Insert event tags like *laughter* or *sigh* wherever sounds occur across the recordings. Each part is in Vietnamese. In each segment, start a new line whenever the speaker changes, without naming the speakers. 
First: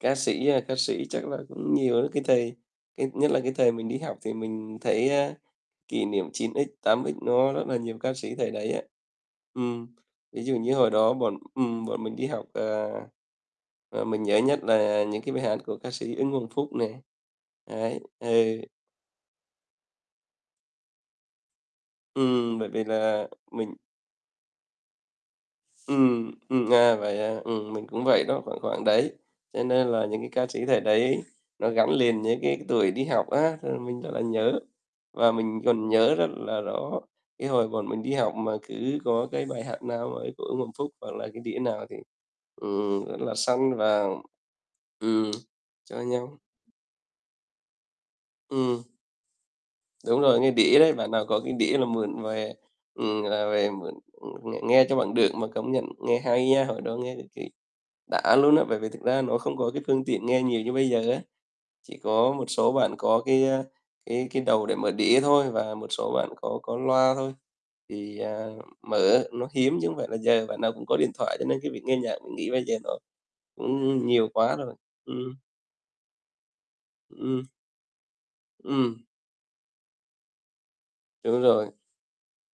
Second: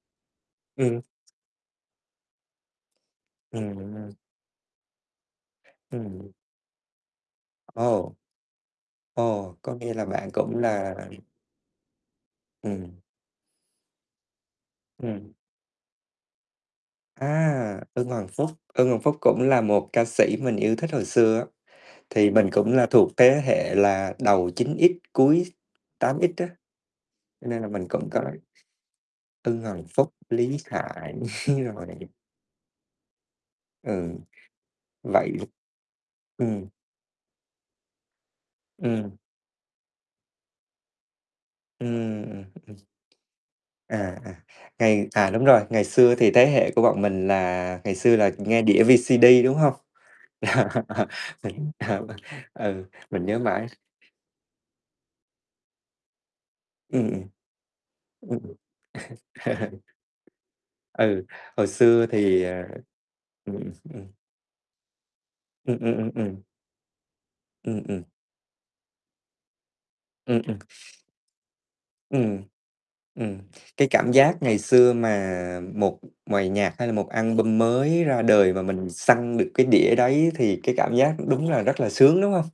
Ca sĩ, a, ca
Ừm.
sĩ chắc là cũng nhiều á, cái thời cái nhất là cái thời mình đi
Ừm.
học thì mình thấy, a, kỷ niệm
Ừm.
9X, 8X nó rất là nhiều
Ồ.
ca sĩ thời đấy á.
Ồ, có
Ừm,
nghĩa là bạn
ví dụ
cũng
như hồi
là
đó bọn ừm, bọn mình đi học, à
Ừm.
và mình nhớ nhất là những cái
Ừm.
bài hát của ca sĩ Ưng Hoàng Phúc này,
À,
đấy,
Ưng Hoàng Phúc.
ừ.
Ưng Hoàng Phúc cũng là một ca sĩ mình yêu thích hồi xưa á, thì mình
Ừm, bởi
cũng
vì
là thuộc
là
thế
mình
hệ là đầu 9X, cuối tám
Ừm,
X á.
ừm, à, vậy à?
Cho nên là
Ừm, mình
mình
cũng
cũng có
vậy đó, khoảng khoảng đấy,
Ưng
cho
Hoàng
nên là
Phúc,
những cái ca
Lý
sĩ thời
Hải,
đấy nó
*chuckles* rồi
gắn liền với cái cái tuổi đi học á, cho nên là mình rất
Ừ,
là nhớ. Và
vậy
mình còn nhớ rất là
ừm.
rõ, cái hồi bọn mình đi học mà cứ
Ừm.
có cái bài hát nào ấy của Ưng Hoàng Phúc, hoặc là cái đĩa nào thì,
Ừm, ừm.
ừm, rất là săn và
À, à, ngày à,
ừm,
đúng rồi, ngày
cho
xưa thì
nhau.
thế hệ của bọn mình là ngày xưa là nghe đĩa
Ừm.
VCD, đúng hông?
Đúng rồi, nghe đĩa đấy, bạn nào có cái đĩa là
*laughs* Ờ.
mượn về
Ừ,
ừm,
mình nhớ
là
mãi.
về mượn, ừm, ng nghe cho bằng được mà công nhận nghe hay nha, hồi đó
Ừ, ừ.
nghe được cái đã
Ừ, ừ.
luôn á. Bởi vì thực ra nó không có
Ừ.
cái
*laughs*
phương tiện nghe nhiều như bây giờ á.
Ừ, hồi
Chỉ
xưa
có
thì,
một
ờ
số bạn có cái,
ừ, ừ,
a,
ừ.
cái cái đầu để mở đĩa thôi và
Ừ,
một
ừ, ừ,
số bạn
ừ.
có có loa thôi,
Ừ, ừ.
thì, à, mở nó hiếm, chứ không phải là
Ừ,
giờ
ừ.
bạn nào cũng có điện thoại, cho nên cái việc nghe nhạc mình
Ừm,
nghĩ bây giờ nó
ừm, cái
cũng nh
cảm
nhiều
giác
quá
ngày
rồi.
xưa
Ừm.
mà một bài nhạc, hay là một
Ừm.
album mới ra đời và mình
Ừm.
săn được cái đĩa đấy thì cái cảm giác
Đúng
đúng là
rồi.
rất là sướng, đúng hông?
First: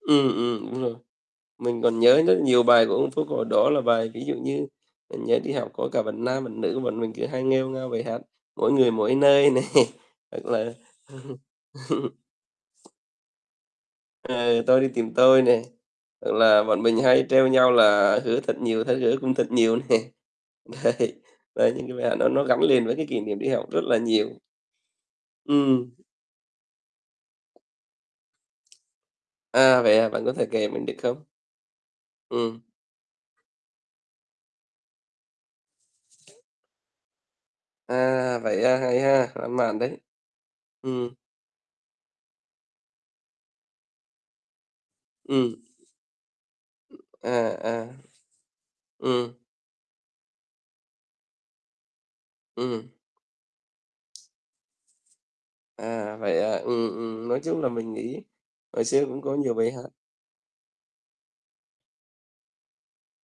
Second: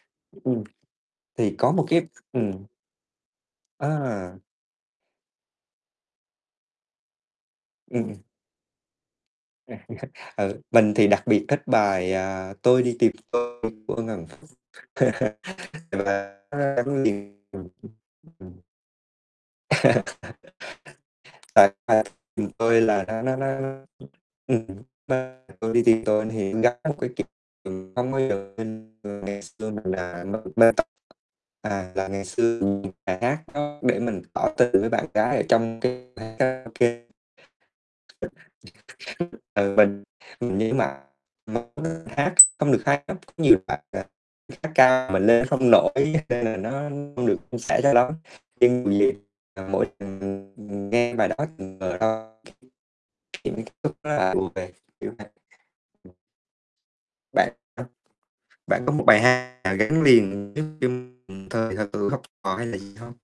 Ừm, ừm,
Ừm,
đúng rồi,
thì có
mình
một
còn
cái
nhớ rất
ừm.
nhiều bài của Ưng Hoàng Phúc hồi đó là bài ví dụ
À.
như mình nhớ đi học có cả bạn nam, bạn nữ, bọn mình cứ hay nghêu ngao bài
Ừm.
hát "Mỗi Người Mỗi Nơi" này
*laughs*
hoặc
Ừ,
là
mình thì đặc biệt thích bài, à, "Tôi
*laughs*
Đi Tìm Tôi" của Ưng Hoàng Phúc.
Ờ, "Tôi Đi Tìm
*laughs*
Tôi" này, hoặc
Và nó
là
đã
bọn
gắn
mình hay
liền
trêu nhau là "Hứa Thật
*unintelligible*
Nhiều, Thất Hứa Cũng Thật Nhiều" nè, đấy,
*laughs* Tại
đấy những cái bài hát
"Tôi
nó
đi
nó
tìm
gắn
tôi"
liền với cái
là
kỷ
nó nó
niệm đi học
nó,
rất là nhiều.
ừ, nó "Tôi Đi
Ừm.
Tìm Tôi" thì gắn một cái kỷ niệm không bao giờ quên *unintelligible* ngày xưa
À,
mình
vậy à? Bạn
là
có thể kể mình
*unintelligible*
được không?
à, là ngày xưa
Ừm.
mình tìm bài hát nó để mình tỏ tình với bạn gái ở trong cái quán karaoke.
À, vậy à? Hay ha,
*unintelligible*
lãng
Ừ,
mạn đấy.
mình mình nhớ mãi
Ừ.
*unintelligible* hát không được hay lắm, có nhiều đoạn, à, hát cao mình lên
Ừm.
không nổi nên là nó không
À,
được suôn sẻ
à.
cho lắm, *unintelligible*
Ừm.
à, mỗi lần nghe bài đó
Ừm.
ký ức lại ùa về, kiểu vậy.
À, vậy à? Ừ, ừ, nói
Bạn
chung là
*unintelligible*
mình nghĩ
bạn
hồi
có một
xưa cũng
bài
có nhiều
hát
bài
nào
hát.
gắn liền *unintelligible* hay là gì hông?